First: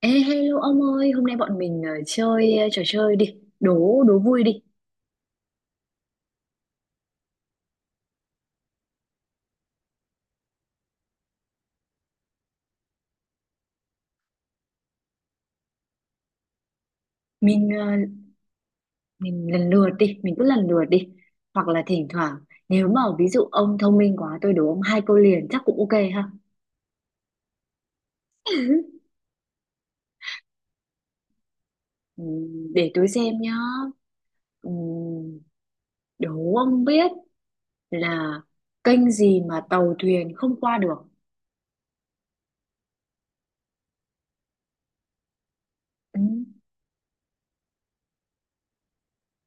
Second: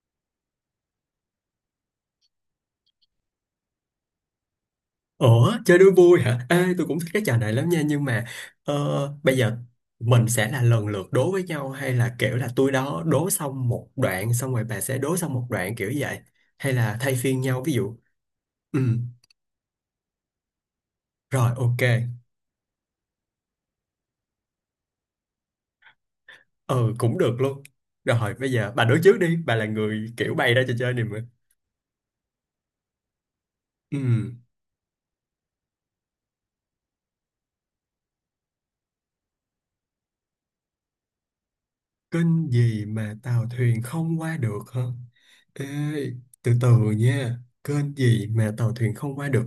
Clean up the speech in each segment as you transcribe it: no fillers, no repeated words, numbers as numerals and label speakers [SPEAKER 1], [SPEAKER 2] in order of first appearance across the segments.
[SPEAKER 1] Ê, hello ông ơi, hôm nay bọn mình chơi trò chơi đi, đố đố vui đi.
[SPEAKER 2] Ủa, chơi đố vui hả? Ê, tôi cũng thích cái trò này lắm nha, nhưng mà ờ, bây giờ mình sẽ là lần lượt đố với nhau hay là kiểu là tôi đố xong một đoạn xong rồi bà sẽ đố xong một đoạn kiểu vậy hay là thay phiên nhau
[SPEAKER 1] Mình
[SPEAKER 2] ví
[SPEAKER 1] ờ,
[SPEAKER 2] dụ. Ừ,
[SPEAKER 1] mình lần lượt đi, mình cứ lần lượt đi.
[SPEAKER 2] rồi
[SPEAKER 1] Hoặc
[SPEAKER 2] ok.
[SPEAKER 1] là thỉnh thoảng nếu mà ví dụ ông thông minh quá tôi đố ông hai câu liền chắc cũng ok ha.
[SPEAKER 2] Ừ, cũng được luôn. Rồi bây giờ bà đố trước đi, bà là người kiểu bày ra trò chơi này mà.
[SPEAKER 1] Để tôi xem nhá.
[SPEAKER 2] Ừ.
[SPEAKER 1] Ừm, đố ông biết là kênh gì mà tàu thuyền không qua được.
[SPEAKER 2] Kênh gì mà tàu thuyền không qua được hả? Ê,
[SPEAKER 1] Ừm,
[SPEAKER 2] từ từ nha. Kênh gì mà tàu thuyền không qua được?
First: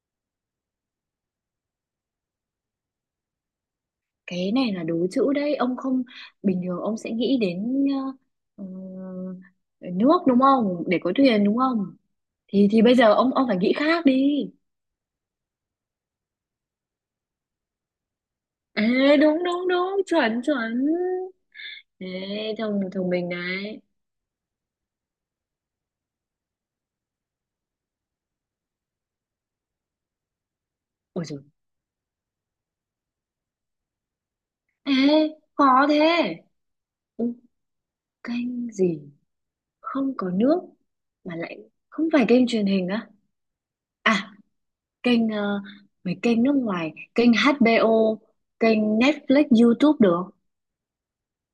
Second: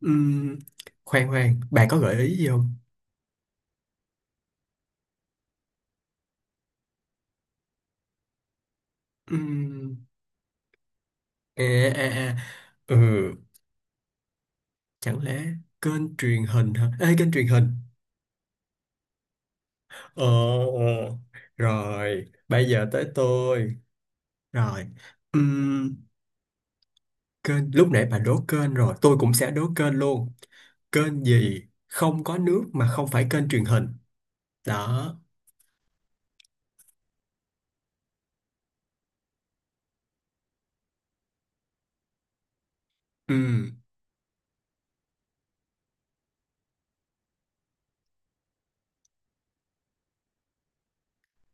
[SPEAKER 2] Ừm, khoan khoan, bà có gợi ý gì không?
[SPEAKER 1] cái này là đố chữ đấy, ông không bình thường ông sẽ nghĩ đến ờ, ờ,
[SPEAKER 2] Ừm,
[SPEAKER 1] nước đúng không? Để có thuyền đúng
[SPEAKER 2] à,
[SPEAKER 1] không?
[SPEAKER 2] à, à,
[SPEAKER 1] Thì bây giờ ông
[SPEAKER 2] ừ,
[SPEAKER 1] ông phải nghĩ khác đi.
[SPEAKER 2] chẳng lẽ kênh truyền hình hả? Ê, kênh truyền hình.
[SPEAKER 1] Ê, đúng đúng đúng,
[SPEAKER 2] Ờ,
[SPEAKER 1] chuẩn chuẩn.
[SPEAKER 2] ờ. Rồi,
[SPEAKER 1] Ê,
[SPEAKER 2] bây
[SPEAKER 1] thông
[SPEAKER 2] giờ tới
[SPEAKER 1] thông minh
[SPEAKER 2] tôi.
[SPEAKER 1] đấy.
[SPEAKER 2] Rồi, ừm, kênh, lúc nãy bà đố kênh rồi, tôi cũng sẽ đố kênh luôn. Kênh
[SPEAKER 1] Ôi rồi.
[SPEAKER 2] gì không có nước mà không phải kênh truyền hình?
[SPEAKER 1] Ê,
[SPEAKER 2] Đó.
[SPEAKER 1] khó thế. Ừ, kênh gì không có nước mà lại không phải kênh truyền hình á?
[SPEAKER 2] Ừ,
[SPEAKER 1] À, kênh mấy kênh nước ngoài, kênh HBO, kênh Netflix, YouTube được.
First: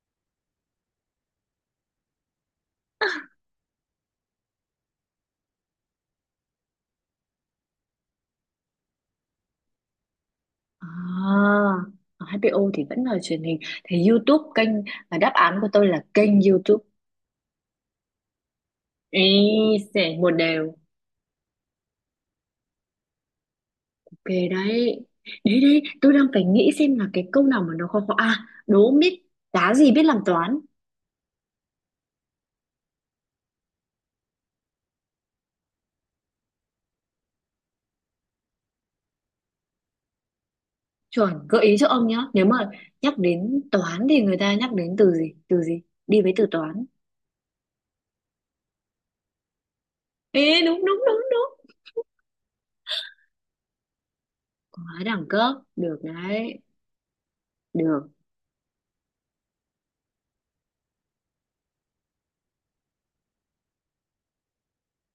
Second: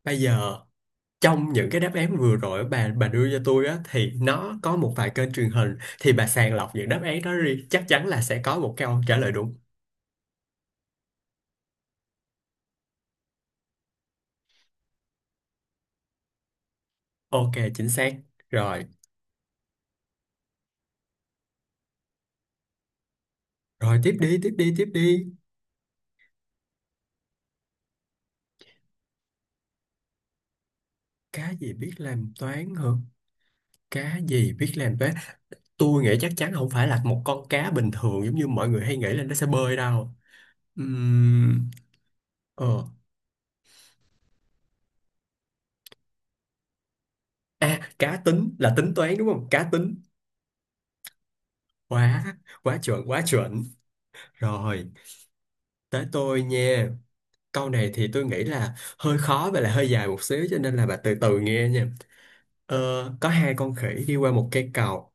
[SPEAKER 2] bây giờ trong những cái đáp án vừa rồi bà đưa cho tôi á thì nó có một vài kênh truyền hình thì bà sàng lọc những đáp án đó đi chắc chắn là sẽ có một câu trả lời đúng.
[SPEAKER 1] À, HBO thì vẫn là truyền hình, thì YouTube kênh, và đáp án của tôi là kênh YouTube.
[SPEAKER 2] Ok, chính xác. Rồi,
[SPEAKER 1] Ý, sẽ một đều.
[SPEAKER 2] rồi, tiếp
[SPEAKER 1] Ok
[SPEAKER 2] đi, tiếp đi, tiếp
[SPEAKER 1] đấy.
[SPEAKER 2] đi.
[SPEAKER 1] Đấy đấy, tôi đang phải nghĩ xem là cái câu nào mà nó khó khó. À, đố biết đá gì biết làm toán.
[SPEAKER 2] Cá gì biết làm toán hả? Cá gì biết làm toán? Tôi nghĩ chắc chắn không phải là một con cá bình thường giống như mọi người hay nghĩ là nó sẽ bơi đâu.
[SPEAKER 1] Chuẩn, gợi
[SPEAKER 2] Ừm,
[SPEAKER 1] ý cho ông nhá. Nếu
[SPEAKER 2] ờ.
[SPEAKER 1] mà nhắc đến toán thì người ta nhắc đến từ gì? Từ gì? Đi với từ toán.
[SPEAKER 2] À, cá tính là tính toán đúng không? Cá tính.
[SPEAKER 1] Ê, đúng đúng đúng đúng.
[SPEAKER 2] Quá, quá chuẩn, quá chuẩn.
[SPEAKER 1] Quá
[SPEAKER 2] Rồi.
[SPEAKER 1] đẳng cấp. Được
[SPEAKER 2] Tới tôi
[SPEAKER 1] đấy.
[SPEAKER 2] nha. Câu này thì
[SPEAKER 1] Được.
[SPEAKER 2] tôi nghĩ là hơi khó và là hơi dài một xíu cho nên là bà từ từ nghe nha. Ờ, có hai con khỉ đi qua một cây cầu.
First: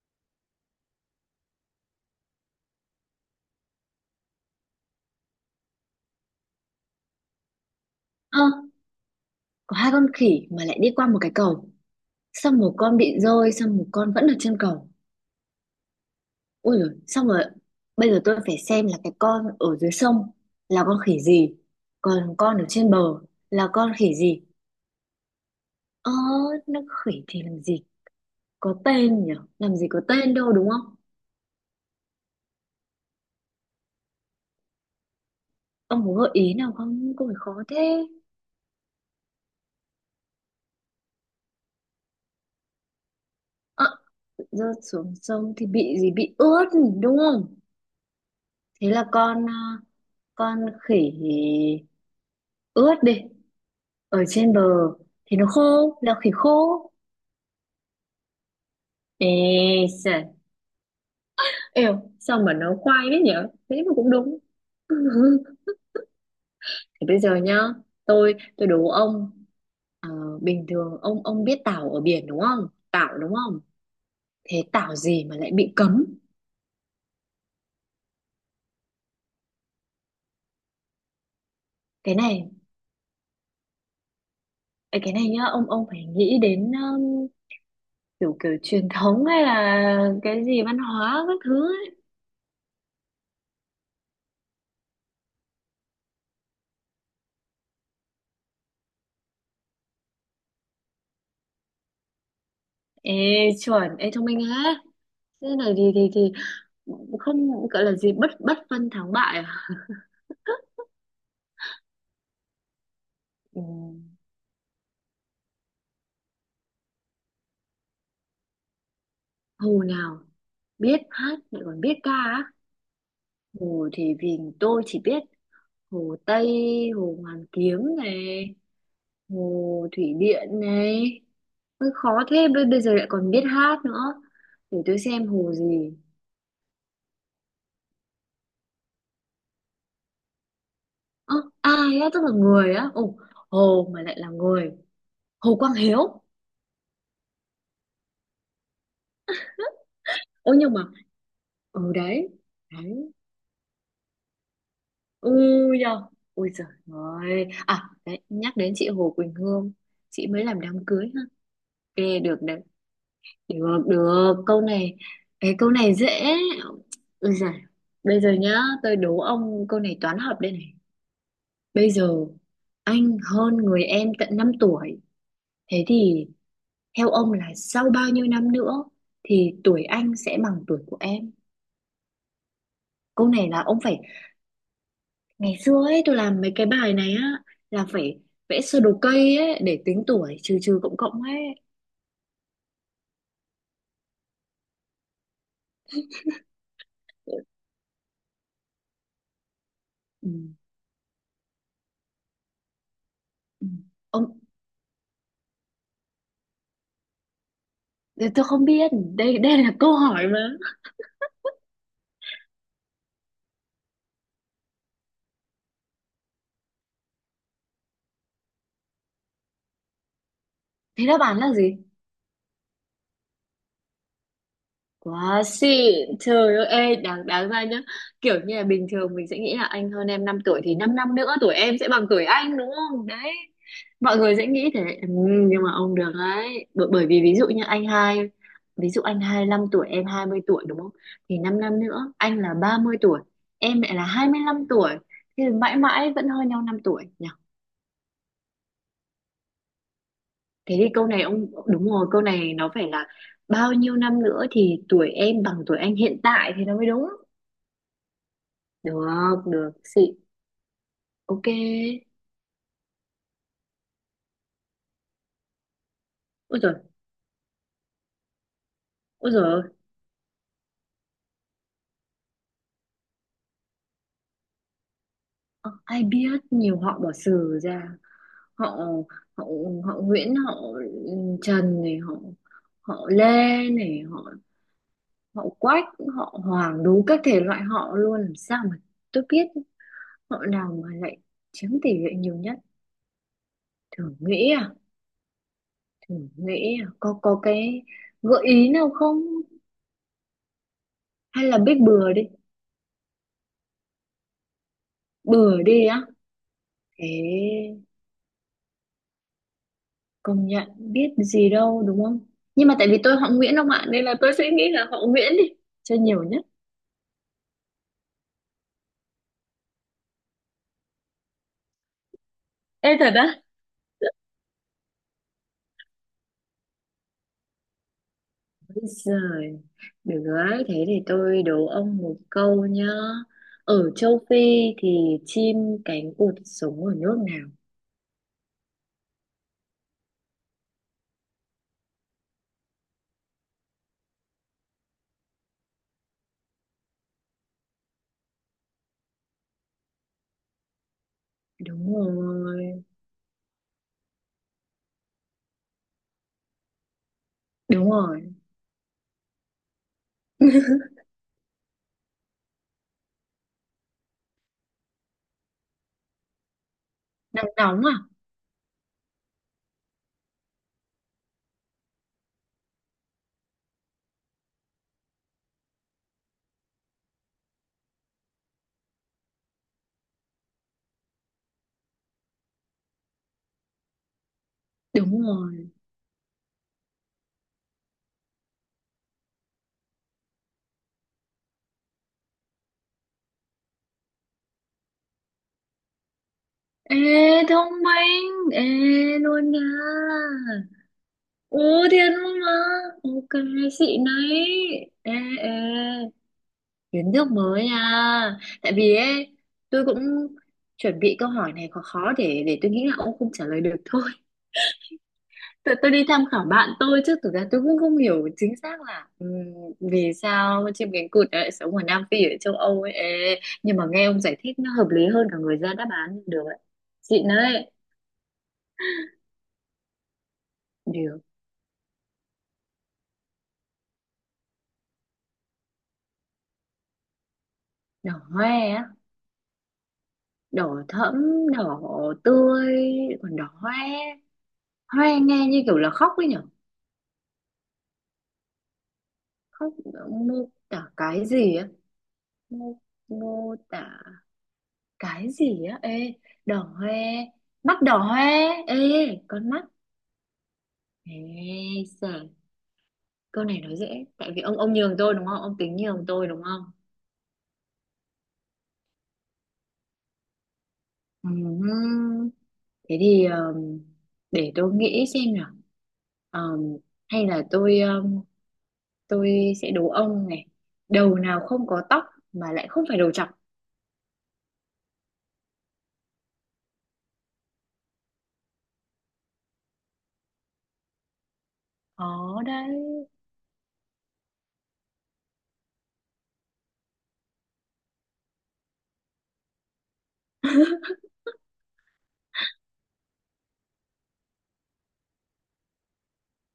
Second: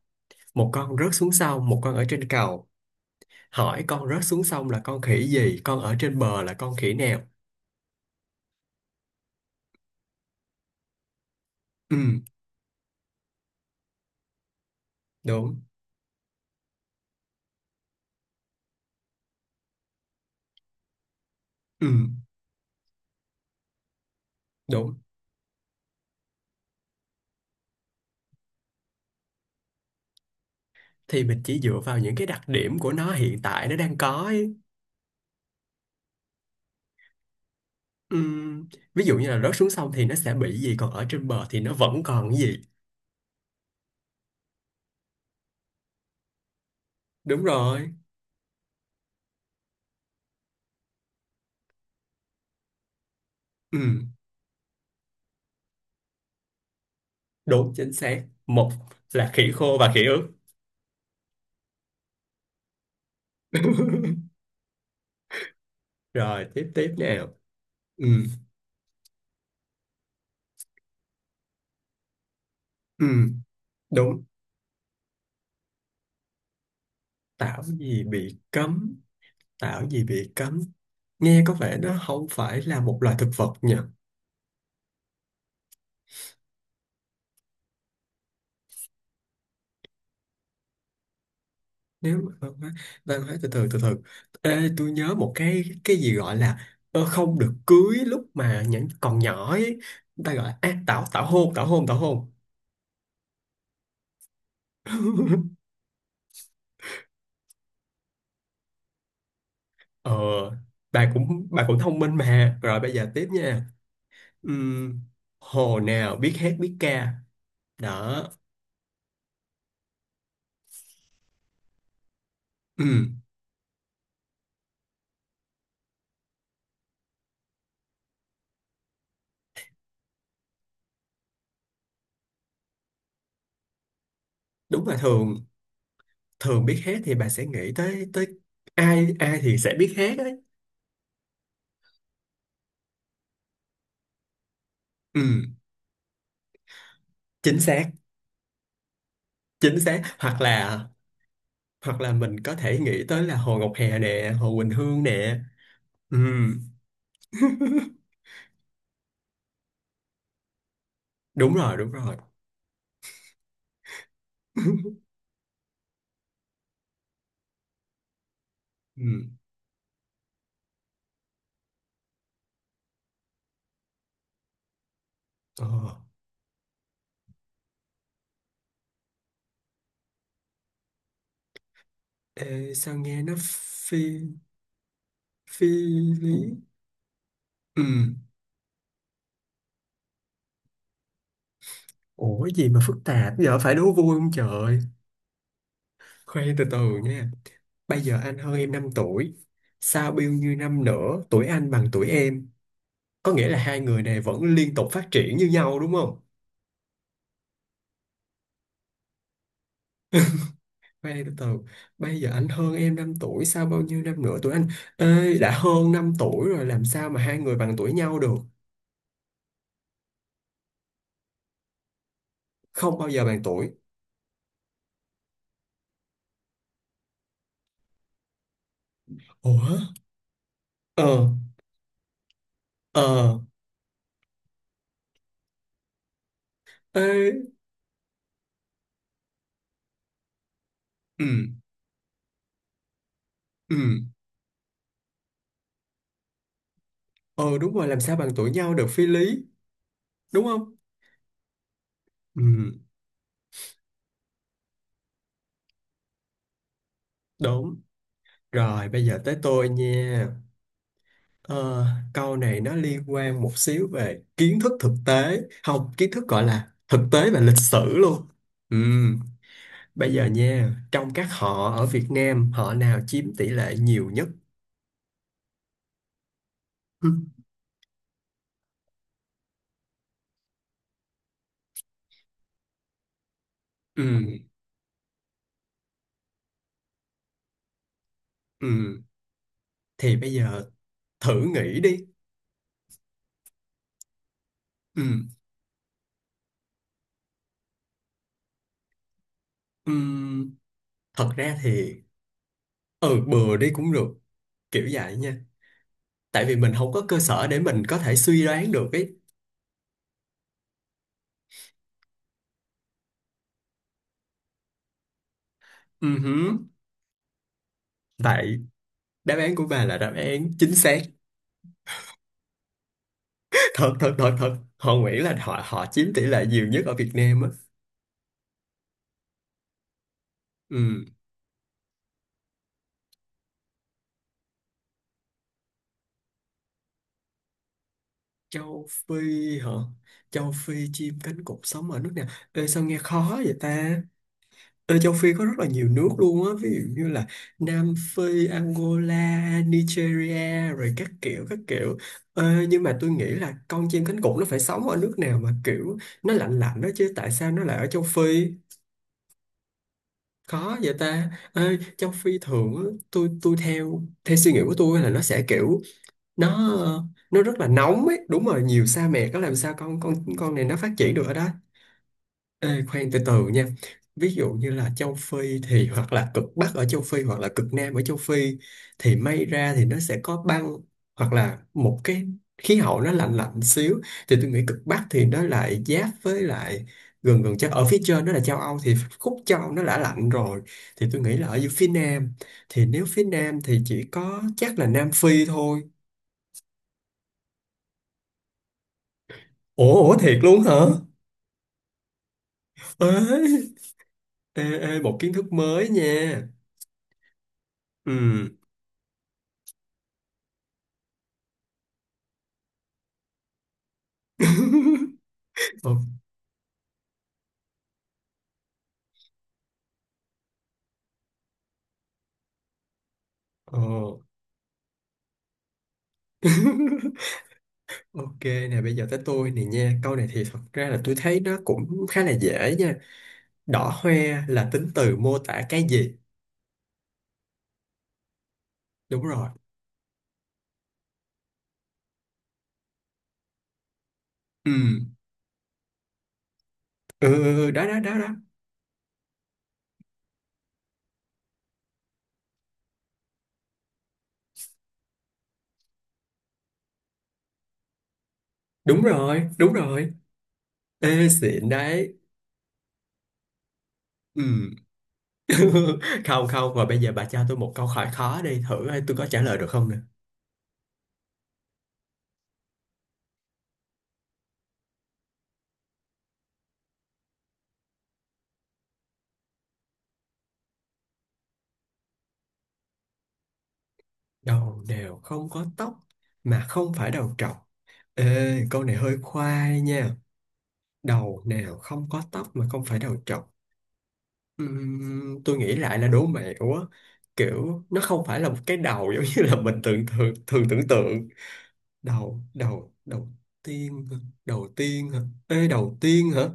[SPEAKER 2] Một con rớt xuống sông, một con ở trên cầu. Hỏi con rớt xuống sông là con khỉ gì, con ở trên bờ là con khỉ nào?
[SPEAKER 1] Ơ, có hai con khỉ mà lại đi qua một cái cầu.
[SPEAKER 2] Ừ,
[SPEAKER 1] Xong một con bị rơi, xong một con vẫn ở trên cầu.
[SPEAKER 2] đúng.
[SPEAKER 1] Ui dồi, xong rồi bây giờ tôi phải xem là cái con ở dưới sông là con khỉ gì,
[SPEAKER 2] Ừ,
[SPEAKER 1] còn con ở trên bờ là con khỉ gì.
[SPEAKER 2] đúng.
[SPEAKER 1] Ơ, nó khỉ thì làm gì có tên nhỉ, làm gì có tên đâu đúng không?
[SPEAKER 2] Thì mình chỉ dựa vào những cái đặc điểm của nó hiện tại nó đang có ấy.
[SPEAKER 1] Ông có gợi ý nào không, có phải khó thế.
[SPEAKER 2] Ừ, ví dụ như là rớt xuống sông thì nó sẽ bị gì, còn ở trên bờ thì nó vẫn còn cái gì.
[SPEAKER 1] Ờ, rớt xuống sông thì bị gì, bị ướt đúng
[SPEAKER 2] Đúng
[SPEAKER 1] không?
[SPEAKER 2] rồi.
[SPEAKER 1] Thế là con con khỉ ướt đi,
[SPEAKER 2] Ừ.
[SPEAKER 1] ở trên bờ thì nó khô là khỉ khô.
[SPEAKER 2] Đúng chính xác. Một là
[SPEAKER 1] Ê
[SPEAKER 2] khỉ khô và khỉ
[SPEAKER 1] sợ.
[SPEAKER 2] ướt.
[SPEAKER 1] Eo, sao mà nó khoai thế nhở? Thế mà cũng đúng.
[SPEAKER 2] Rồi tiếp tiếp
[SPEAKER 1] Thì bây
[SPEAKER 2] nào.
[SPEAKER 1] giờ nhá,
[SPEAKER 2] Ừ.
[SPEAKER 1] tôi đố ông, ờ, bình thường ông biết tảo ở biển đúng không?
[SPEAKER 2] Ừ.
[SPEAKER 1] Tảo đúng không?
[SPEAKER 2] Đúng.
[SPEAKER 1] Thế tảo gì mà lại bị cấm?
[SPEAKER 2] Tảo gì bị cấm? Tảo gì bị cấm? Nghe có vẻ nó
[SPEAKER 1] Cái
[SPEAKER 2] không
[SPEAKER 1] này,
[SPEAKER 2] phải là một loài thực vật nhỉ?
[SPEAKER 1] ấy, cái này nhá, ông phải nghĩ đến kiểu kiểu truyền thống hay là cái gì văn hóa các thứ ấy.
[SPEAKER 2] Nếu mà văn hóa từ từ từ từ. Ê, tôi nhớ một cái gì gọi là không được cưới lúc mà những còn nhỏ ấy. Người ta gọi là à, tảo tảo hôn tảo hôn tảo hôn.
[SPEAKER 1] Ê chuẩn, ê thông minh á. Thế này thì không gọi là gì bất bất phân thắng bại à?
[SPEAKER 2] Ờ, bà cũng thông minh mà. Rồi bây giờ tiếp
[SPEAKER 1] Ừ,
[SPEAKER 2] nha. Ừm, hồ nào biết hát biết ca đó.
[SPEAKER 1] hồ nào biết hát lại còn biết ca á?
[SPEAKER 2] Ừm,
[SPEAKER 1] Hồ thì vì tôi chỉ biết Hồ Tây, Hồ Hoàn Kiếm này, Hồ Thủy Điện này. Hơi khó thế, bây bây giờ lại còn biết hát nữa. Để
[SPEAKER 2] đúng là
[SPEAKER 1] tôi xem
[SPEAKER 2] thường
[SPEAKER 1] hồ gì.
[SPEAKER 2] thường biết hát thì bà sẽ nghĩ tới tới ai ai thì sẽ biết hát đấy.
[SPEAKER 1] Ơ, ai á, tức là người á. Ồ, hồ mà lại là người.
[SPEAKER 2] Ừm,
[SPEAKER 1] Hồ Quang Hiếu.
[SPEAKER 2] chính xác chính xác, hoặc
[SPEAKER 1] Ôi nhưng
[SPEAKER 2] là
[SPEAKER 1] mà, ừ
[SPEAKER 2] hoặc là
[SPEAKER 1] đấy.
[SPEAKER 2] mình có thể nghĩ
[SPEAKER 1] Đấy.
[SPEAKER 2] tới là Hồ Ngọc Hà nè, Hồ Quỳnh Hương nè.
[SPEAKER 1] Ui da. Ôi
[SPEAKER 2] Ừm,
[SPEAKER 1] giời ơi. À, đấy, nhắc đến chị Hồ Quỳnh Hương. Chị mới làm đám cưới ha.
[SPEAKER 2] đúng rồi
[SPEAKER 1] Ghê được đấy. Được, được, câu này, cái câu này dễ. Ôi giời, bây giờ nhá, tôi đố
[SPEAKER 2] Ừm,
[SPEAKER 1] ông câu này toán học đây này. Bây giờ anh hơn người em tận 5 tuổi,
[SPEAKER 2] ờ.
[SPEAKER 1] thế thì theo ông là sau bao nhiêu năm nữa thì tuổi anh sẽ bằng tuổi của em?
[SPEAKER 2] Ê, sao nghe
[SPEAKER 1] Câu
[SPEAKER 2] nó
[SPEAKER 1] này là ông phải,
[SPEAKER 2] phi
[SPEAKER 1] ngày
[SPEAKER 2] phi
[SPEAKER 1] xưa ấy tôi
[SPEAKER 2] lý
[SPEAKER 1] làm mấy cái bài này á, là
[SPEAKER 2] Ừm,
[SPEAKER 1] phải vẽ sơ đồ cây ấy để tính tuổi, trừ trừ cộng cộng ấy.
[SPEAKER 2] ủa gì mà phức tạp giờ phải đố vui không trời. Khoan từ từ nha. Bây giờ anh hơn em 5 tuổi, sao bao
[SPEAKER 1] Ừ.
[SPEAKER 2] nhiêu năm nữa tuổi anh bằng tuổi em? Có nghĩa là
[SPEAKER 1] Ừ.
[SPEAKER 2] hai người này
[SPEAKER 1] Ông,
[SPEAKER 2] vẫn liên tục phát triển như nhau đúng không?
[SPEAKER 1] tôi không biết, đây đây là câu hỏi mà.
[SPEAKER 2] Khoan đi, từ từ, bây giờ anh hơn em 5 tuổi, sao bao nhiêu năm nữa tuổi anh? Ê, đã hơn 5 tuổi rồi làm sao mà hai người bằng tuổi nhau được?
[SPEAKER 1] Thế đáp án là gì?
[SPEAKER 2] Không bao giờ bằng tuổi.
[SPEAKER 1] Quá xịn, trời ơi, ê, đáng, đáng ra nhá. Kiểu như là bình thường mình sẽ nghĩ là
[SPEAKER 2] Ủa?
[SPEAKER 1] anh hơn em 5 tuổi. Thì 5 năm năm
[SPEAKER 2] Ờ,
[SPEAKER 1] nữa tuổi em sẽ bằng tuổi anh đúng không? Đấy,
[SPEAKER 2] ờ,
[SPEAKER 1] mọi người sẽ nghĩ thế, ừ. Nhưng mà ông được đấy, bởi vì ví dụ
[SPEAKER 2] ê,
[SPEAKER 1] như anh hai. Ví dụ anh 25 tuổi, em 20 tuổi đúng không?
[SPEAKER 2] ừ,
[SPEAKER 1] Thì 5 năm năm nữa, anh là 30 tuổi,
[SPEAKER 2] ừ,
[SPEAKER 1] em lại là 25 tuổi. Thì mãi mãi vẫn hơn nhau 5 tuổi nhỉ?
[SPEAKER 2] ờ đúng rồi làm sao bằng tuổi nhau được phi lý, đúng
[SPEAKER 1] Thế
[SPEAKER 2] không?
[SPEAKER 1] thì câu này ông, đúng rồi, câu này nó
[SPEAKER 2] Ừ,
[SPEAKER 1] phải là bao nhiêu năm nữa thì tuổi em bằng tuổi anh hiện tại thì nó mới đúng.
[SPEAKER 2] đúng. Rồi, bây giờ tới
[SPEAKER 1] Được,
[SPEAKER 2] tôi
[SPEAKER 1] được, xịn,
[SPEAKER 2] nha.
[SPEAKER 1] ok.
[SPEAKER 2] Ờ, câu này nó liên quan một xíu về kiến thức thực tế không, kiến thức gọi
[SPEAKER 1] Ôi
[SPEAKER 2] là
[SPEAKER 1] giời,
[SPEAKER 2] thực tế và lịch sử luôn. Ừm,
[SPEAKER 1] ôi giời ơi.
[SPEAKER 2] bây giờ nha, trong các họ ở Việt Nam họ nào chiếm tỷ lệ nhiều nhất?
[SPEAKER 1] Ờ, ai biết nhiều họ bỏ
[SPEAKER 2] Ừm,
[SPEAKER 1] sử ra. Họ, họ, họ Nguyễn, họ Trần này, họ Lê này,
[SPEAKER 2] ừm,
[SPEAKER 1] họ Quách, họ Hoàng, đủ các thể loại họ luôn. Làm sao mà
[SPEAKER 2] ừm.
[SPEAKER 1] tôi biết
[SPEAKER 2] Thì bây
[SPEAKER 1] họ
[SPEAKER 2] giờ
[SPEAKER 1] nào mà lại
[SPEAKER 2] thử
[SPEAKER 1] chiếm
[SPEAKER 2] nghĩ
[SPEAKER 1] tỷ
[SPEAKER 2] đi.
[SPEAKER 1] lệ nhiều nhất. Thử nghĩ à,
[SPEAKER 2] Ừm,
[SPEAKER 1] thử nghĩ à, có cái gợi ý nào không?
[SPEAKER 2] ừm. Thật
[SPEAKER 1] Hay
[SPEAKER 2] ra
[SPEAKER 1] là biết
[SPEAKER 2] thì ừ bừa đi cũng được kiểu vậy nha,
[SPEAKER 1] bừa đi á.
[SPEAKER 2] tại vì mình không có
[SPEAKER 1] Thế
[SPEAKER 2] cơ sở để mình có thể suy đoán được ấy.
[SPEAKER 1] công nhận biết gì đâu đúng không, nhưng mà tại vì tôi họ Nguyễn ông ạ nên là tôi sẽ nghĩ là họ Nguyễn đi, cho
[SPEAKER 2] Ừ
[SPEAKER 1] nhiều nhất.
[SPEAKER 2] hứ. Vậy đáp án của bà là đáp án chính xác,
[SPEAKER 1] Ê thật á?
[SPEAKER 2] thật thật thật thật họ nghĩ là họ họ chiếm tỷ lệ nhiều nhất ở Việt Nam á.
[SPEAKER 1] Bây giờ được rồi thế thì
[SPEAKER 2] Ừ.
[SPEAKER 1] tôi đố ông một câu nhá. Ở châu Phi thì chim cánh cụt sống ở nước nào?
[SPEAKER 2] Châu Phi hả? Châu Phi chim cánh cụt sống ở nước nào? Ê, sao nghe khó vậy ta. Ê, Châu Phi có rất là nhiều nước luôn á, ví dụ như là Nam Phi, Angola, Nigeria rồi các kiểu các
[SPEAKER 1] Đúng
[SPEAKER 2] kiểu. Ê, nhưng
[SPEAKER 1] rồi,
[SPEAKER 2] mà tôi nghĩ là con chim cánh cụt nó phải sống ở nước nào mà kiểu nó lạnh lạnh đó chứ, tại sao nó lại ở
[SPEAKER 1] đúng
[SPEAKER 2] Châu
[SPEAKER 1] rồi.
[SPEAKER 2] Phi, khó vậy ta. Ê, Châu Phi thường á, tôi theo theo suy nghĩ của tôi là nó sẽ kiểu nó nó
[SPEAKER 1] Nắng
[SPEAKER 2] rất là
[SPEAKER 1] nóng à?
[SPEAKER 2] nóng ấy, đúng rồi nhiều sa mạc, có làm sao con này nó phát triển được ở đó. Ê, khoan từ từ nha. Ví dụ như là châu Phi thì hoặc là cực Bắc ở châu Phi hoặc là cực Nam ở châu Phi, thì may ra thì nó sẽ có băng hoặc là một cái khí hậu nó lạnh lạnh xíu, thì tôi nghĩ cực Bắc
[SPEAKER 1] Đúng
[SPEAKER 2] thì nó
[SPEAKER 1] rồi.
[SPEAKER 2] lại giáp với lại gần gần chắc ở phía trên nó là châu Âu, thì khúc châu Âu nó đã lạnh rồi, thì tôi nghĩ là ở dưới phía Nam, thì nếu phía Nam thì chỉ có chắc là Nam Phi thôi.
[SPEAKER 1] Ê thông minh, ê luôn nha.
[SPEAKER 2] Ủa, thiệt luôn hả?
[SPEAKER 1] Ồ, thiệt luôn mà. Ok,
[SPEAKER 2] Ê,
[SPEAKER 1] xịn đấy.
[SPEAKER 2] ê,
[SPEAKER 1] Ê,
[SPEAKER 2] một kiến
[SPEAKER 1] ê,
[SPEAKER 2] thức mới nha.
[SPEAKER 1] kiến thức mới à.
[SPEAKER 2] Ừ.
[SPEAKER 1] Tại vì ấy, tôi cũng chuẩn bị câu hỏi này khó khó để tôi nghĩ là ông không trả lời được thôi. Tôi
[SPEAKER 2] Ồ,
[SPEAKER 1] đi tham khảo bạn tôi chứ thực ra tôi cũng không hiểu chính xác là vì sao chim cánh cụt lại sống ở Nam Phi ở châu Âu ấy. Ê, nhưng
[SPEAKER 2] ồ.
[SPEAKER 1] mà nghe ông giải thích nó hợp lý hơn cả người ra đáp án được ấy. Xịn đấy.
[SPEAKER 2] Ok nè, bây giờ tới tôi nè nha. Câu này thì thật ra là tôi
[SPEAKER 1] Điều
[SPEAKER 2] thấy nó cũng khá là dễ nha. Đỏ hoe là tính từ mô tả cái gì?
[SPEAKER 1] đỏ hoe á,
[SPEAKER 2] Đúng rồi.
[SPEAKER 1] đỏ thẫm, đỏ tươi, còn đỏ hoe.
[SPEAKER 2] Ừ.
[SPEAKER 1] Hoe nghe như kiểu là khóc ấy nhở?
[SPEAKER 2] Ừ, ừ, ừ, đó, đó, đó, đó.
[SPEAKER 1] Khóc mô tả cái gì á? mô, Mô tả cái gì á, ê, đỏ hoe, mắt đỏ hoe, ê,
[SPEAKER 2] Đúng rồi,
[SPEAKER 1] con mắt.
[SPEAKER 2] đúng rồi.
[SPEAKER 1] Ê
[SPEAKER 2] Ê, xịn đấy.
[SPEAKER 1] giời, câu này nói dễ tại vì ông
[SPEAKER 2] Ừ.
[SPEAKER 1] ông nhường tôi đúng không, ông tính nhường tôi đúng
[SPEAKER 2] Không,
[SPEAKER 1] không?
[SPEAKER 2] không, và bây giờ bà cho tôi một câu hỏi khó đi thử coi tôi có trả lời được không nè.
[SPEAKER 1] Ừm, thế thì để tôi nghĩ xem nào. Ờm, Hay là tôi sẽ đố ông này, đầu nào không có tóc mà lại không phải đầu trọc.
[SPEAKER 2] Đầu đều không có tóc mà không phải đầu trọc, ê câu này hơi khoai nha, đầu nào không có
[SPEAKER 1] Đó
[SPEAKER 2] tóc mà không
[SPEAKER 1] đấy.
[SPEAKER 2] phải đầu trọc? Tôi nghĩ lại là đố mẹo á, kiểu nó không phải là một cái đầu giống như là mình tưởng, thường thường tưởng tượng. Đầu đầu đầu tiên hả? Đầu tiên hả, ê đầu tiên hả,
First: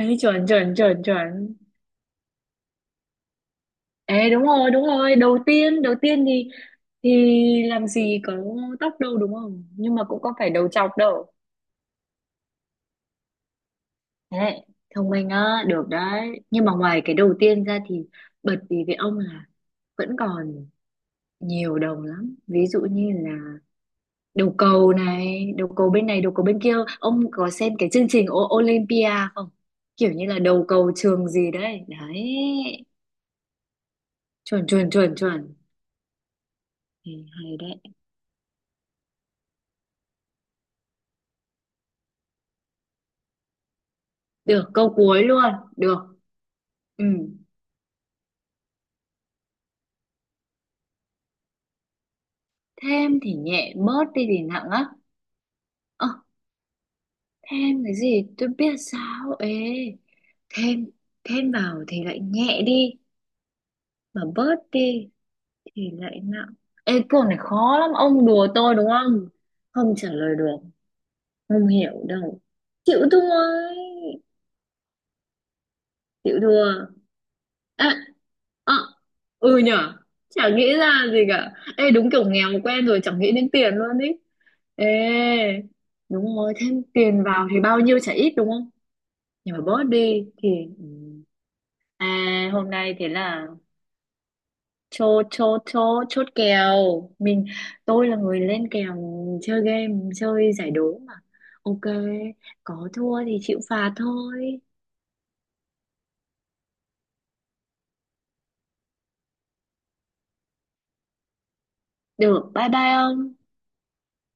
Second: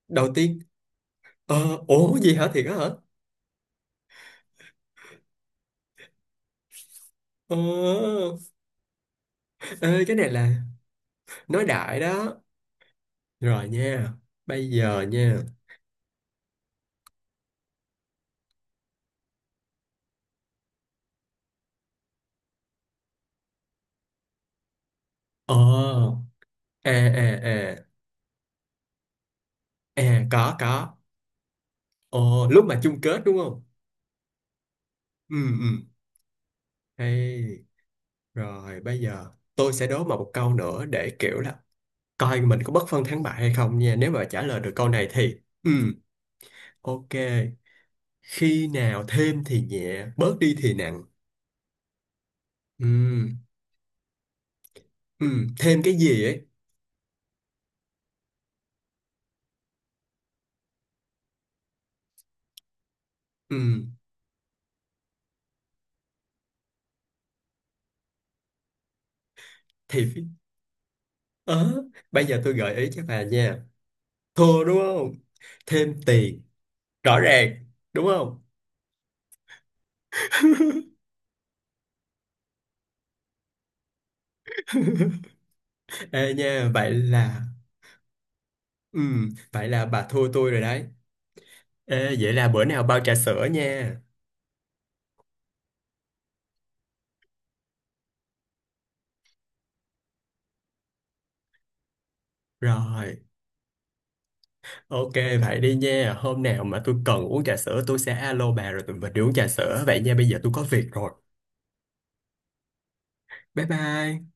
[SPEAKER 1] Ê,
[SPEAKER 2] đầu
[SPEAKER 1] chuẩn
[SPEAKER 2] tiên.
[SPEAKER 1] chuẩn chuẩn chuẩn.
[SPEAKER 2] Ủa gì hả, thiệt á hả?
[SPEAKER 1] Ê đúng rồi, đầu tiên thì
[SPEAKER 2] ờ
[SPEAKER 1] làm gì có tóc đâu đúng không? Nhưng
[SPEAKER 2] Ê,
[SPEAKER 1] mà
[SPEAKER 2] cái
[SPEAKER 1] cũng
[SPEAKER 2] này
[SPEAKER 1] có
[SPEAKER 2] là
[SPEAKER 1] phải đầu trọc đâu.
[SPEAKER 2] nói đại đó. Rồi nha,
[SPEAKER 1] Thế,
[SPEAKER 2] bây giờ
[SPEAKER 1] thông minh
[SPEAKER 2] nha,
[SPEAKER 1] á, được đấy. Nhưng mà ngoài cái đầu tiên ra thì bật vì với ông là vẫn còn nhiều đồng lắm. Ví dụ như là đầu cầu này, đầu cầu bên
[SPEAKER 2] ờ
[SPEAKER 1] này, đầu cầu bên kia.
[SPEAKER 2] à
[SPEAKER 1] Ông có
[SPEAKER 2] à
[SPEAKER 1] xem
[SPEAKER 2] à
[SPEAKER 1] cái chương trình O- Olympia không?
[SPEAKER 2] à,
[SPEAKER 1] Kiểu như là
[SPEAKER 2] có
[SPEAKER 1] đầu
[SPEAKER 2] có
[SPEAKER 1] cầu trường gì đấy. Đấy,
[SPEAKER 2] ồ lúc mà chung kết đúng không?
[SPEAKER 1] chuẩn chuẩn chuẩn
[SPEAKER 2] Ừ,
[SPEAKER 1] chuẩn.
[SPEAKER 2] ừ,
[SPEAKER 1] Ừ,
[SPEAKER 2] hay.
[SPEAKER 1] hay đấy.
[SPEAKER 2] Rồi bây giờ tôi sẽ đố mà một câu nữa để kiểu là coi mình có bất phân thắng bại hay không nha, nếu mà trả lời
[SPEAKER 1] Được,
[SPEAKER 2] được câu
[SPEAKER 1] câu
[SPEAKER 2] này
[SPEAKER 1] cuối
[SPEAKER 2] thì
[SPEAKER 1] luôn.
[SPEAKER 2] ừ
[SPEAKER 1] Được. Ừ.
[SPEAKER 2] ok. Khi nào thêm thì nhẹ bớt đi thì nặng? Ừ,
[SPEAKER 1] Thêm thì nhẹ, bớt đi thì nặng á.
[SPEAKER 2] ừ, thêm cái
[SPEAKER 1] Ờ,
[SPEAKER 2] gì ấy,
[SPEAKER 1] thêm cái gì tôi biết sao ấy. Thêm, Thêm vào thì lại nhẹ đi.
[SPEAKER 2] ừ
[SPEAKER 1] Mà bớt đi thì lại nặng. Ê, câu này khó lắm. Ông đùa tôi đúng không? Không trả
[SPEAKER 2] thì
[SPEAKER 1] lời được. Không
[SPEAKER 2] ờ
[SPEAKER 1] hiểu
[SPEAKER 2] bây
[SPEAKER 1] đâu.
[SPEAKER 2] giờ tôi gợi ý
[SPEAKER 1] Chịu
[SPEAKER 2] cho
[SPEAKER 1] thua
[SPEAKER 2] bà nha,
[SPEAKER 1] ấy.
[SPEAKER 2] thua đúng không, thêm
[SPEAKER 1] Chịu
[SPEAKER 2] tiền
[SPEAKER 1] thua.
[SPEAKER 2] rõ ràng
[SPEAKER 1] À,
[SPEAKER 2] đúng không?
[SPEAKER 1] à, ừ nhở. Chả nghĩ ra gì cả. Ê, đúng kiểu nghèo quen rồi. Chẳng nghĩ đến tiền luôn ý. Ê,
[SPEAKER 2] Ê
[SPEAKER 1] đúng rồi.
[SPEAKER 2] nha,
[SPEAKER 1] Thêm
[SPEAKER 2] vậy
[SPEAKER 1] tiền
[SPEAKER 2] là
[SPEAKER 1] vào thì bao nhiêu chả ít đúng không?
[SPEAKER 2] ừm,
[SPEAKER 1] Nhưng mà
[SPEAKER 2] vậy là bà
[SPEAKER 1] birthday
[SPEAKER 2] thua
[SPEAKER 1] thì
[SPEAKER 2] tôi rồi
[SPEAKER 1] ừ.
[SPEAKER 2] đấy. Ê, vậy là
[SPEAKER 1] À,
[SPEAKER 2] bữa
[SPEAKER 1] hôm
[SPEAKER 2] nào
[SPEAKER 1] nay
[SPEAKER 2] bao
[SPEAKER 1] thế
[SPEAKER 2] trà sữa
[SPEAKER 1] là
[SPEAKER 2] nha.
[SPEAKER 1] chốt chốt chốt chốt kèo mình, tôi là người lên kèo chơi game chơi giải đố mà, ok, có
[SPEAKER 2] Rồi,
[SPEAKER 1] thua thì chịu phạt thôi.
[SPEAKER 2] ok vậy đi nha. Hôm nào mà tôi cần uống trà sữa tôi sẽ alo bà rồi tụi mình đi uống trà sữa. Vậy nha, bây giờ tôi có việc rồi.
[SPEAKER 1] Được, bye bye ông.
[SPEAKER 2] Bye bye.